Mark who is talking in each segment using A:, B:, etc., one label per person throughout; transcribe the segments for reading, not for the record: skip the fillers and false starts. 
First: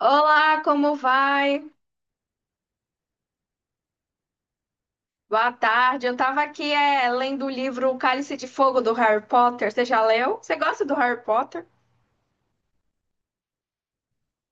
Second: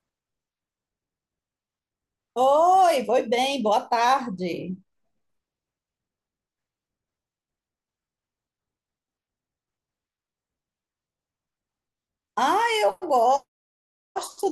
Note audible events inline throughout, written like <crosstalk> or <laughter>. A: Olá, como vai?
B: Oi, foi bem, boa tarde.
A: Boa tarde. Eu tava aqui lendo o livro O Cálice de Fogo do Harry Potter. Você já leu? Você gosta do Harry Potter?
B: Ah, eu gosto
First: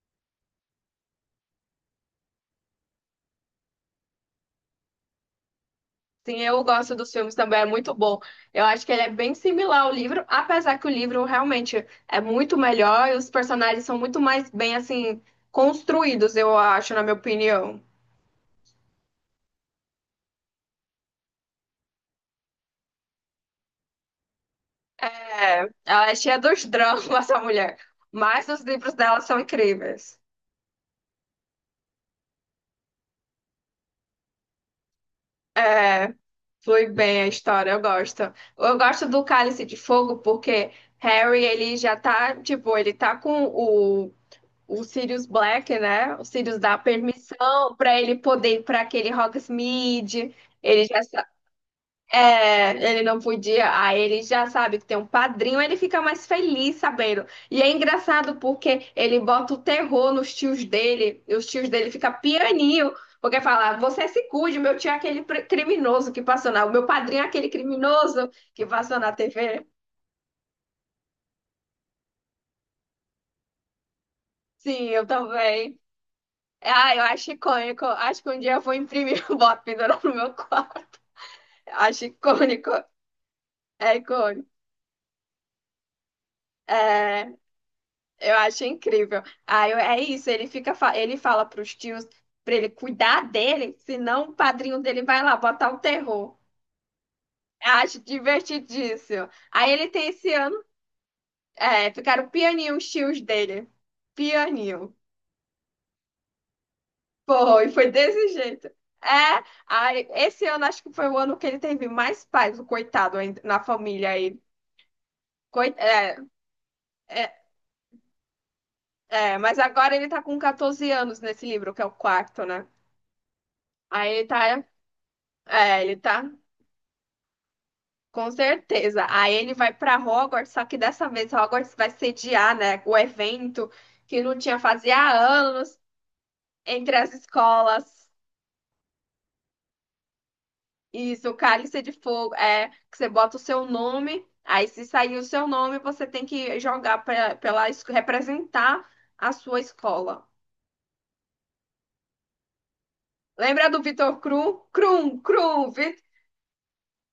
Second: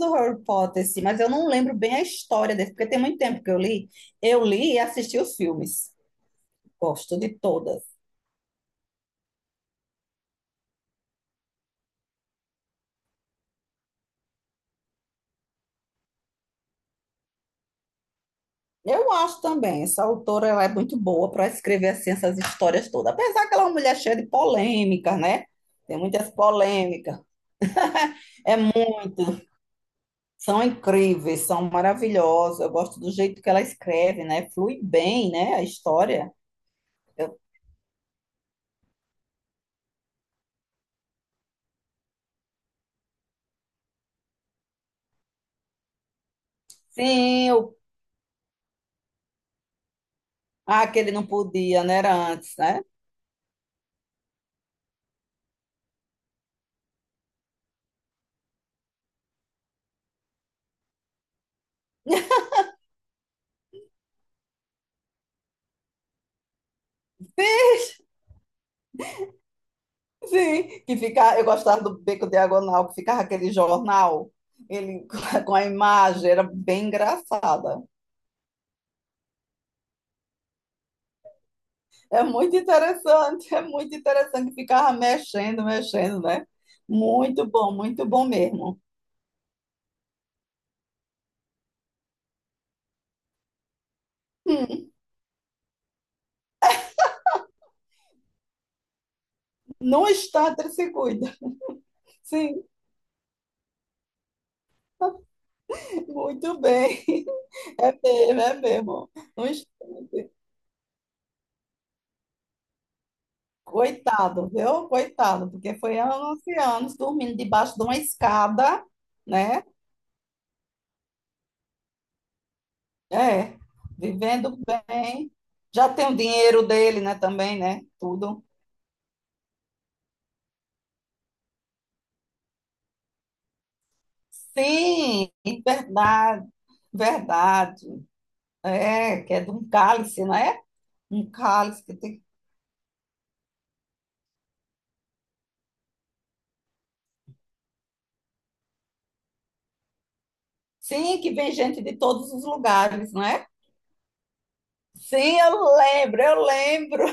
B: do Harry Potter, sim, mas eu não lembro bem a história desse, porque tem muito tempo que eu li. Eu li e assisti os filmes.
A: Sim, eu gosto dos
B: Gosto de
A: filmes também, é
B: todas.
A: muito bom. Eu acho que ele é bem similar ao livro, apesar que o livro realmente é muito melhor e os personagens são muito mais bem assim construídos, eu acho, na minha opinião.
B: Eu acho também, essa autora ela é muito boa para escrever assim, essas histórias todas. Apesar que ela é uma mulher cheia de polêmicas, né?
A: É,
B: Tem
A: ela é
B: muitas
A: cheia dos dramas, <laughs>
B: polêmicas.
A: essa mulher, mas
B: É
A: os livros dela são
B: muito.
A: incríveis.
B: São incríveis, são maravilhosas. Eu gosto do jeito que ela escreve, né? Flui bem, né? A
A: É.
B: história.
A: Foi bem a
B: Eu-
A: história, eu gosto. Eu gosto do Cálice de Fogo porque Harry, ele já tá, tipo, ele tá com o Sirius Black, né? O Sirius dá
B: sim,
A: permissão
B: o
A: pra ele poder ir pra aquele Hogsmeade. Ele
B: ah, que
A: já
B: ele não podia, né? Era antes, né?
A: ele não podia, aí ele já sabe que tem um padrinho, ele fica mais feliz sabendo. E é engraçado porque ele bota o terror nos tios dele, e os tios dele ficam pianinho, porque fala, você se cuide, meu tio é aquele criminoso que passou na... O meu padrinho é aquele
B: Sim,
A: criminoso que passou na TV.
B: que fica, eu gostava do Beco Diagonal, que ficava aquele jornal,
A: Sim, eu
B: ele <laughs> com a
A: também.
B: imagem, era bem
A: Ah, eu acho
B: engraçada.
A: icônico. Acho que um dia eu vou imprimir <laughs> o boto pendurar no meu quarto. Acho icônico.
B: É
A: É
B: muito
A: icônico.
B: interessante, que ficava mexendo, mexendo, né?
A: É.
B: Muito bom
A: Eu acho
B: mesmo.
A: incrível. É isso, ele fica, ele fala pros tios pra ele cuidar dele, senão o padrinho
B: Hum,
A: dele vai lá botar o terror. Acho divertidíssimo. Aí ele
B: não
A: tem esse
B: está,
A: ano,
B: ele se cuida.
A: é, ficaram
B: Sim,
A: pianinho os tios dele. Pianinho.
B: muito bem. <laughs>
A: Pô, e foi
B: É
A: desse
B: mesmo, é
A: jeito.
B: mesmo.
A: É,
B: Não está.
A: aí, esse ano acho que foi o ano que ele teve mais paz, o coitado ainda, na família aí.
B: Coitado, viu? Coitado, porque
A: Coi-
B: foi
A: é,
B: anos e anos
A: é,
B: dormindo debaixo de uma escada,
A: mas
B: né?
A: agora ele tá com 14 anos nesse livro, que é o quarto, né?
B: É,
A: Aí ele
B: vivendo
A: tá,
B: bem.
A: é,
B: Já
A: ele
B: tem o
A: tá.
B: dinheiro dele, né? Também, né?
A: Com
B: Tudo.
A: certeza. Aí ele vai para Hogwarts, só que dessa vez Hogwarts vai sediar, né, o evento que não tinha fazia
B: Sim,
A: anos
B: verdade,
A: entre as
B: verdade.
A: escolas.
B: É, que é de um cálice, né?
A: Isso,
B: Um
A: o Cálice
B: cálice
A: de
B: que tem.
A: Fogo, é que você bota o seu nome, aí se sair o seu nome, você tem que jogar pra, representar a sua escola.
B: Sim, que vem gente de todos os lugares, né?
A: Lembra do Vitor Krum? Krum,
B: Sim,
A: Krum,
B: eu
A: Vitor.
B: lembro, eu lembro.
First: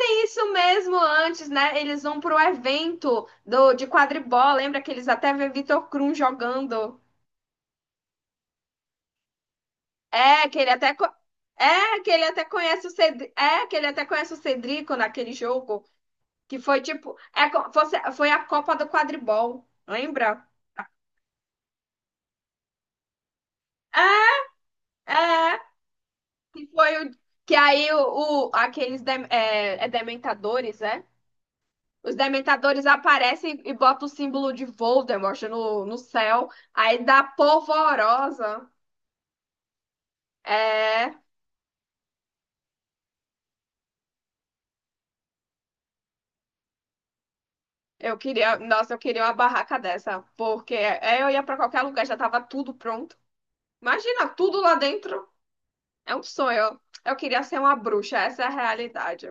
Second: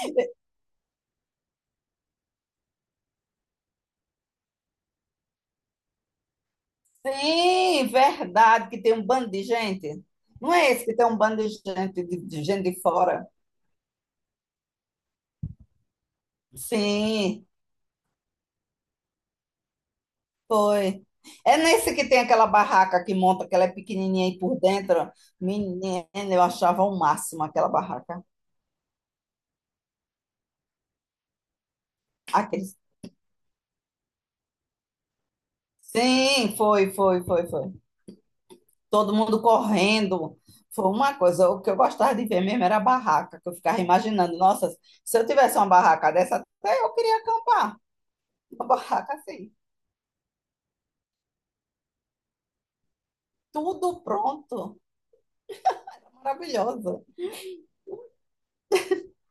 A: É isso mesmo, antes, né? Eles vão pro evento do, de quadribol. Lembra que eles até vê Vitor Krum jogando.
B: Sim, verdade, que tem um bando de gente.
A: É,
B: Não
A: que ele
B: é esse
A: até,
B: que
A: co-
B: tem um bando de gente,
A: que
B: de,
A: ele até
B: de gente de
A: conhece o
B: fora?
A: Cedrico, é, que ele até conhece o Cedrico naquele jogo, que foi tipo,
B: Sim,
A: foi a Copa do Quadribol, lembra?
B: foi. É nesse que tem aquela barraca que monta, que ela é pequenininha aí por dentro.
A: É, é,
B: Menina, eu
A: que
B: achava o
A: foi o,
B: máximo
A: que
B: aquela
A: aí
B: barraca.
A: o- aqueles, dem- é, é dementadores, é? Os
B: Aqueles...
A: dementadores aparecem e botam o símbolo de Voldemort no céu,
B: Sim, foi,
A: aí
B: foi,
A: dá
B: foi, foi.
A: polvorosa.
B: Todo mundo correndo. Foi
A: É,
B: uma coisa, o que eu gostava de ver mesmo era a barraca, que eu ficava imaginando, nossa, se eu tivesse uma barraca dessa, até eu queria acampar.
A: eu queria,
B: Uma
A: nossa, eu
B: barraca
A: queria uma
B: assim,
A: barraca dessa, porque é, eu ia pra qualquer lugar, já tava tudo pronto.
B: tudo
A: Imagina, tudo lá
B: pronto.
A: dentro é um sonho.
B: Maravilhosa.
A: Eu queria ser uma bruxa, essa é a realidade.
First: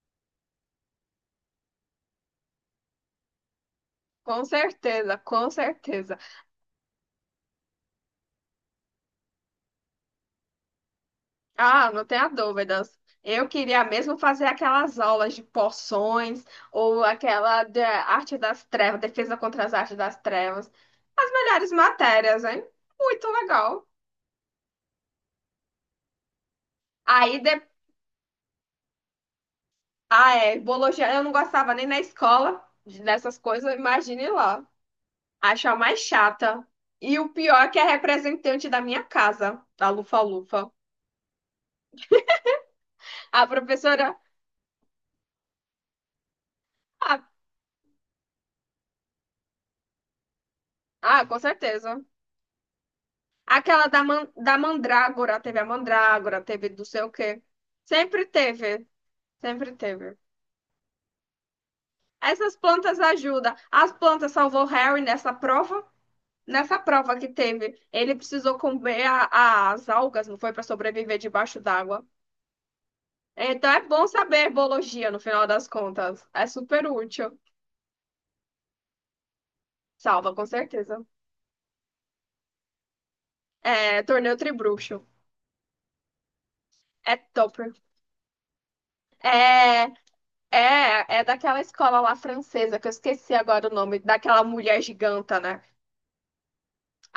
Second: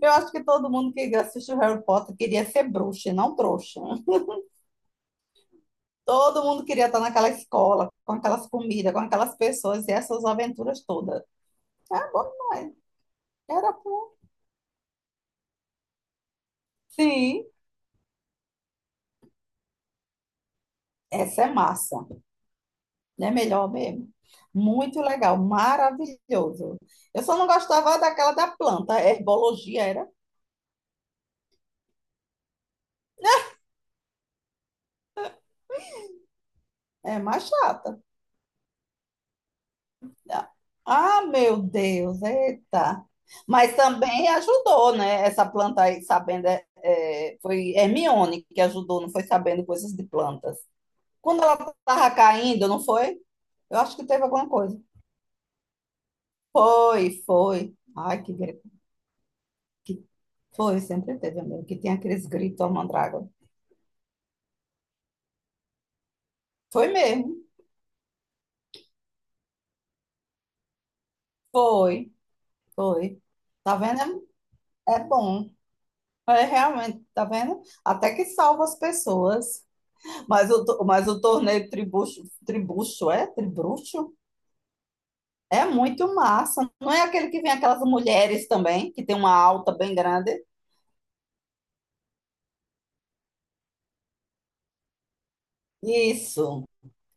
B: Eu acho que todo mundo que assistiu Harry Potter queria ser bruxa, e não trouxa.
A: Com certeza, com certeza.
B: Todo mundo queria estar naquela escola, com aquelas comidas, com aquelas pessoas e essas aventuras todas.
A: Ah, não
B: É bom,
A: tenha
B: não é?
A: dúvidas. Eu
B: Era
A: queria
B: bom.
A: mesmo fazer aquelas aulas de poções ou
B: Sim,
A: aquela de arte das trevas, defesa contra as artes das trevas. As
B: essa é
A: melhores
B: massa.
A: matérias, hein? Muito
B: Não é melhor
A: legal.
B: mesmo? Muito legal, maravilhoso. Eu só
A: Aí,
B: não
A: de...
B: gostava daquela da planta. A herbologia era
A: ah, é, biologia eu não gostava nem na escola dessas coisas, imagine lá. Acho a mais chata. E
B: é
A: o
B: mais
A: pior é que é a
B: chata.
A: representante da minha casa, da Lufa Lufa.
B: Ah, meu Deus, eita.
A: A
B: Mas
A: professora.
B: também ajudou, né? Essa planta aí, sabendo,
A: Ah,
B: foi Hermione que ajudou, não foi sabendo coisas de plantas.
A: ah, com
B: Quando ela
A: certeza.
B: estava caindo, não foi? Eu acho que teve alguma
A: Da
B: coisa.
A: Mandrágora, teve a Mandrágora, teve do sei o
B: Foi,
A: quê.
B: foi. Ai,
A: Sempre
B: que grito.
A: teve, sempre teve.
B: Foi, sempre teve, amigo, que tem aqueles
A: Essas
B: gritos ao
A: plantas
B: mandrágora.
A: ajudam. As plantas salvou Harry nessa prova. Nessa
B: Foi
A: prova que
B: mesmo,
A: teve, ele precisou comer as algas, não foi para sobreviver debaixo d'água.
B: foi, foi.
A: Então
B: Tá
A: é bom
B: vendo?
A: saber
B: É
A: biologia no final
B: bom.
A: das contas.
B: É
A: É super
B: realmente, tá
A: útil.
B: vendo? Até que salva as pessoas.
A: Salva, com
B: Mas o, to-
A: certeza.
B: mas o torneio tribucho, tribucho, é?
A: É,
B: Tribruxo?
A: torneio Tribruxo.
B: É muito massa. Não é
A: É
B: aquele que vem
A: topper.
B: aquelas mulheres também, que tem uma alta
A: É,
B: bem grande?
A: é daquela escola lá francesa, que eu esqueci agora o nome, daquela mulher giganta, né?
B: Isso,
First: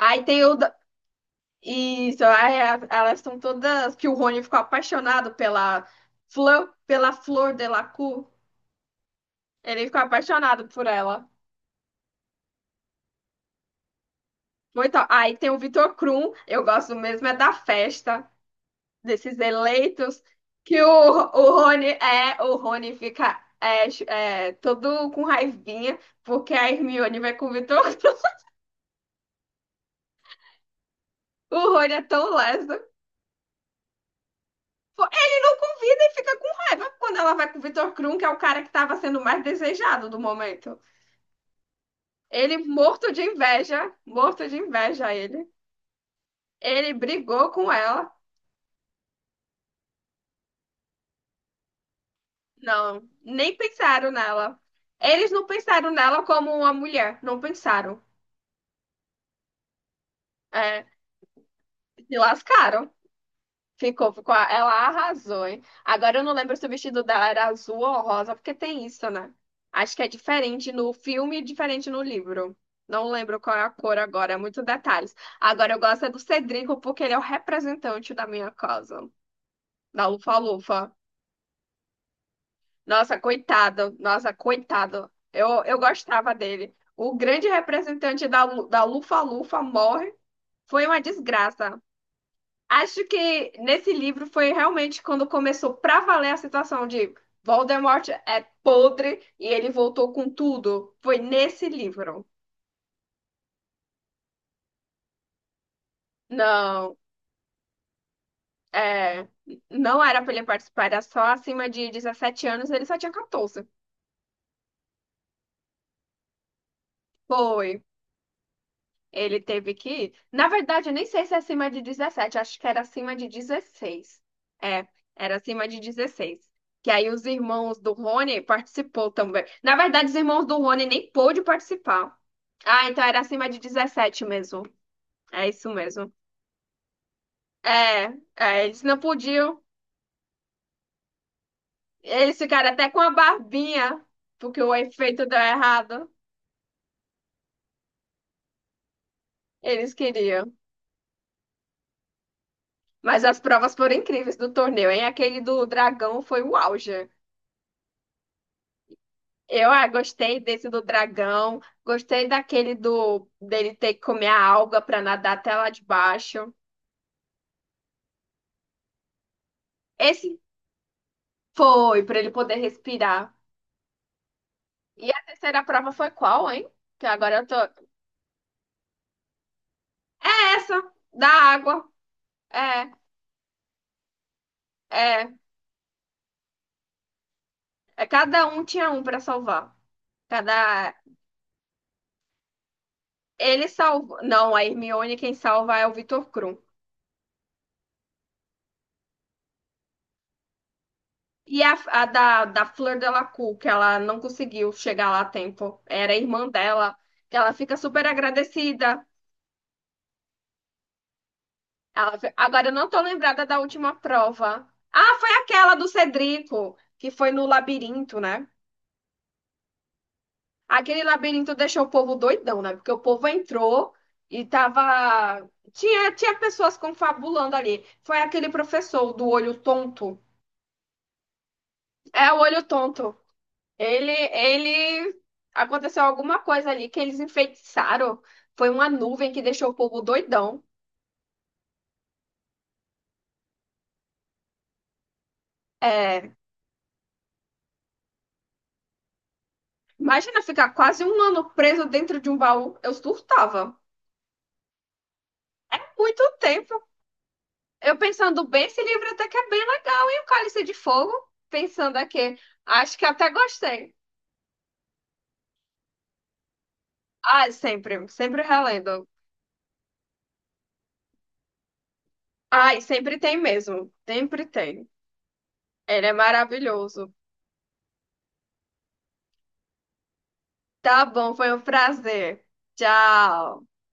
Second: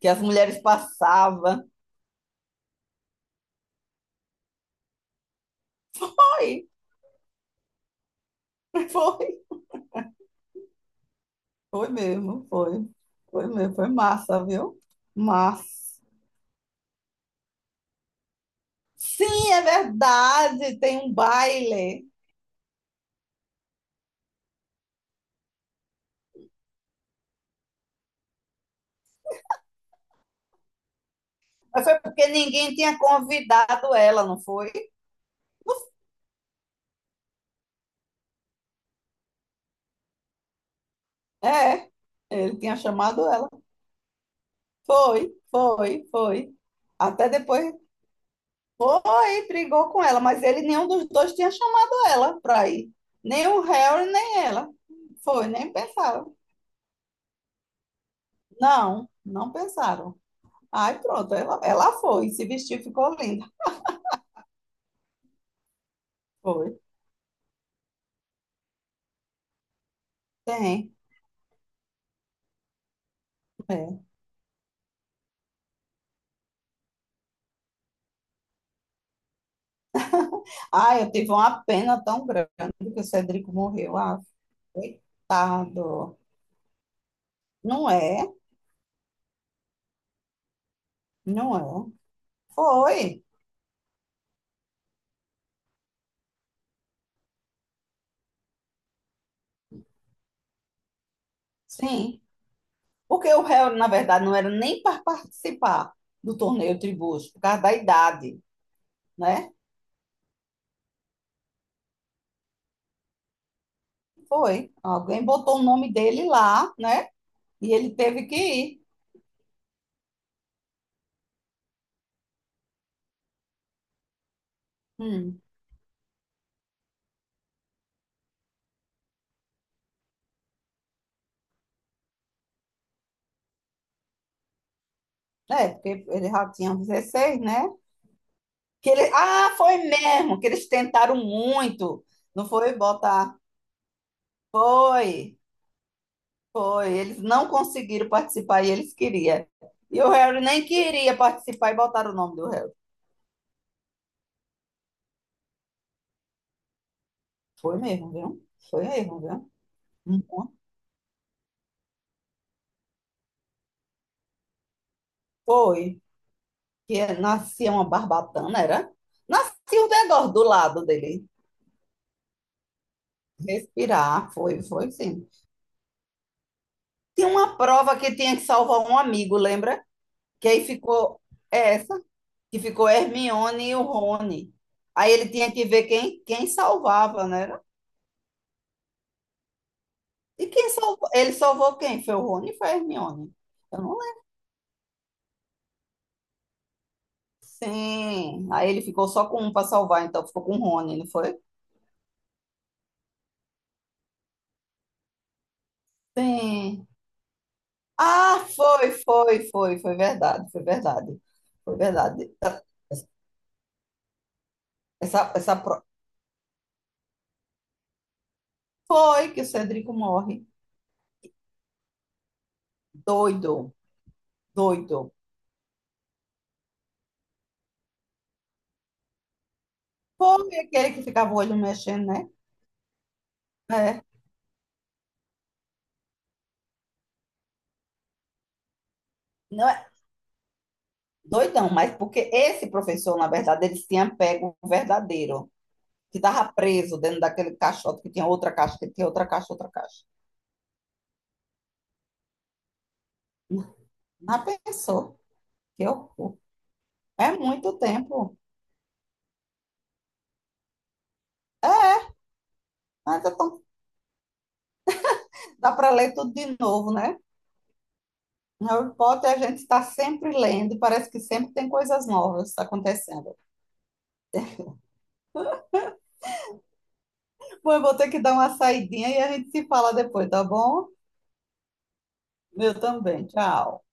B: que as
A: tem o.
B: mulheres
A: da-
B: passavam.
A: Isso, elas são todas. Que o Rony ficou apaixonado pela
B: Foi,
A: Fleur, pela Flor Delacour.
B: <laughs> foi,
A: Ele ficou apaixonado por ela.
B: foi mesmo, foi. Foi mesmo, foi massa, viu?
A: Muito. Aí tem o
B: Massa.
A: Vitor Krum, eu gosto mesmo, é da festa. Desses
B: Sim, é
A: eleitos,
B: verdade,
A: que
B: tem um
A: o Rony
B: baile.
A: é, o Rony fica todo com raivinha, porque a Hermione vai com o Vitor Krum. <laughs> O
B: Mas
A: Rony
B: foi
A: é
B: porque
A: tão
B: ninguém
A: leso.
B: tinha convidado ela, não foi?
A: Pô, ele não convida e fica com raiva quando ela vai com o Vitor Krum, que é o cara que estava sendo mais desejado do momento.
B: É, ele
A: Ele
B: tinha chamado ela.
A: morto de inveja
B: Foi,
A: ele.
B: foi, foi.
A: Ele
B: Até
A: brigou com
B: depois
A: ela.
B: foi, brigou com ela, mas ele nenhum dos dois tinha chamado ela para ir.
A: Não,
B: Nem
A: nem
B: o
A: pensaram
B: Harry, nem
A: nela.
B: ela.
A: Eles não
B: Foi, nem
A: pensaram nela
B: pensaram.
A: como uma mulher, não pensaram.
B: Não, não pensaram.
A: É,
B: Aí pronto, ela
A: se
B: foi, se vestiu,
A: lascaram.
B: ficou linda.
A: Ficou, ficou. Ela arrasou, hein? Agora eu não lembro se
B: Foi,
A: o vestido dela era azul ou rosa, porque tem isso, né? Acho que é diferente
B: tem.
A: no filme e diferente no livro. Não lembro qual é a cor
B: É.
A: agora, é muitos detalhes. Agora eu gosto é do Cedrico porque ele é o representante da minha casa, da Lufa-Lufa.
B: Ai, eu tive uma pena tão grande que o
A: Nossa,
B: Cedrico
A: coitado,
B: morreu. Ah,
A: nossa, coitado. Eu
B: coitado.
A: gostava dele. O grande
B: Não
A: representante
B: é,
A: da Lufa-Lufa morre. Foi uma desgraça.
B: não é.
A: Acho
B: Foi,
A: que nesse livro foi realmente quando começou pra valer a situação de Voldemort é podre e ele voltou com tudo. Foi nesse
B: sim.
A: livro.
B: Porque o Harry, na verdade, não era nem para participar do torneio
A: Não,
B: tribus por causa da idade,
A: é,
B: né?
A: não era pra ele participar, era só acima de 17 anos, ele só tinha 14.
B: Foi. Alguém botou o nome dele lá, né?
A: Foi.
B: E ele teve que ir.
A: Ele teve que ir. Na verdade, eu nem sei se é acima de 17. Acho que era acima de 16. É, era
B: Hum.
A: acima de 16. Que aí os irmãos do Rony participou também. Na verdade, os irmãos do Rony nem pôde participar. Ah, então era acima de 17 mesmo. É
B: É,
A: isso
B: porque
A: mesmo.
B: ele já tinha 16, né?
A: É, eles
B: Que
A: não
B: ele... Ah,
A: podiam.
B: foi mesmo, que eles tentaram muito.
A: Eles
B: Não
A: ficaram
B: foi
A: até com a
B: botar.
A: barbinha, porque o efeito deu
B: Foi,
A: errado.
B: foi. Eles não conseguiram participar e eles queriam.
A: Eles
B: E o Harry
A: queriam.
B: nem queria participar e botaram o nome do Harry.
A: Mas as provas foram incríveis do torneio, hein? Aquele do dragão foi o auge.
B: Foi mesmo, viu? Foi mesmo, viu? Hum.
A: Gostei desse do dragão, gostei daquele do dele ter que comer a alga para nadar até lá de
B: Foi.
A: baixo.
B: Que nascia uma barbatana, era? Nascia o negócio
A: Esse
B: do lado dele.
A: foi para ele poder respirar.
B: Respirar, foi, foi
A: E a
B: sim.
A: terceira prova foi qual, hein? Que
B: Tinha
A: agora eu tô
B: uma prova que tinha que salvar um amigo, lembra? Que aí
A: essa
B: ficou
A: da
B: é
A: água.
B: essa, que ficou
A: É,
B: Hermione e o Rony. Aí ele
A: é,
B: tinha que ver quem salvava, né?
A: é cada um tinha um para salvar.
B: E quem
A: Cada
B: salvou? Ele salvou quem? Foi o Rony ou foi a Hermione?
A: ele
B: Eu não
A: salvou.
B: lembro.
A: Não, a Hermione quem salva é o Vitor Krum.
B: Sim. Aí ele ficou só com um para salvar, então ficou com o Rony, não foi?
A: E a, a da Fleur Delacour, que ela não conseguiu chegar lá a tempo. Era a irmã
B: Sim.
A: dela que ela fica super
B: Ah, foi,
A: agradecida.
B: foi, foi, foi verdade, foi verdade. Foi verdade.
A: Agora eu não tô lembrada da última prova. Ah, foi
B: Essa
A: aquela
B: pro-
A: do Cedrico, que foi no labirinto, né?
B: foi que o Cedrico morre.
A: Aquele labirinto deixou o povo doidão, né? Porque o povo
B: Doido,
A: entrou e
B: doido.
A: tava. Tinha pessoas confabulando ali. Foi aquele professor do olho tonto.
B: Foi aquele que ficava o olho mexendo, né?
A: É, o olho tonto.
B: É.
A: Ele, ele. Aconteceu alguma coisa ali que eles enfeitiçaram. Foi uma nuvem que
B: Não
A: deixou o
B: é
A: povo doidão.
B: doidão, mas porque esse professor, na verdade, ele tinha pego o verdadeiro, que
A: É,
B: estava preso dentro daquele caixote, que tinha outra caixa, outra caixa.
A: imagina ficar quase um ano preso dentro de um baú. Eu surtava.
B: Mas pensou, que
A: Muito
B: horror.
A: tempo.
B: É muito
A: Eu
B: tempo.
A: pensando bem, esse livro até que é bem legal. E o Cálice de Fogo? Pensando aqui, acho que
B: Mas
A: até
B: é tão-
A: gostei.
B: dá para ler tudo de novo, né?
A: Ah, sempre, sempre
B: Harry
A: relendo.
B: Potter a gente está sempre lendo, parece que sempre tem coisas novas
A: Ai, sempre
B: acontecendo.
A: tem mesmo. Sempre tem. Ele é maravilhoso.
B: Bom, eu vou ter que dar uma saidinha e a gente se fala depois, tá bom?
A: Tá bom, foi um prazer.
B: Eu também,
A: Tchau.
B: tchau.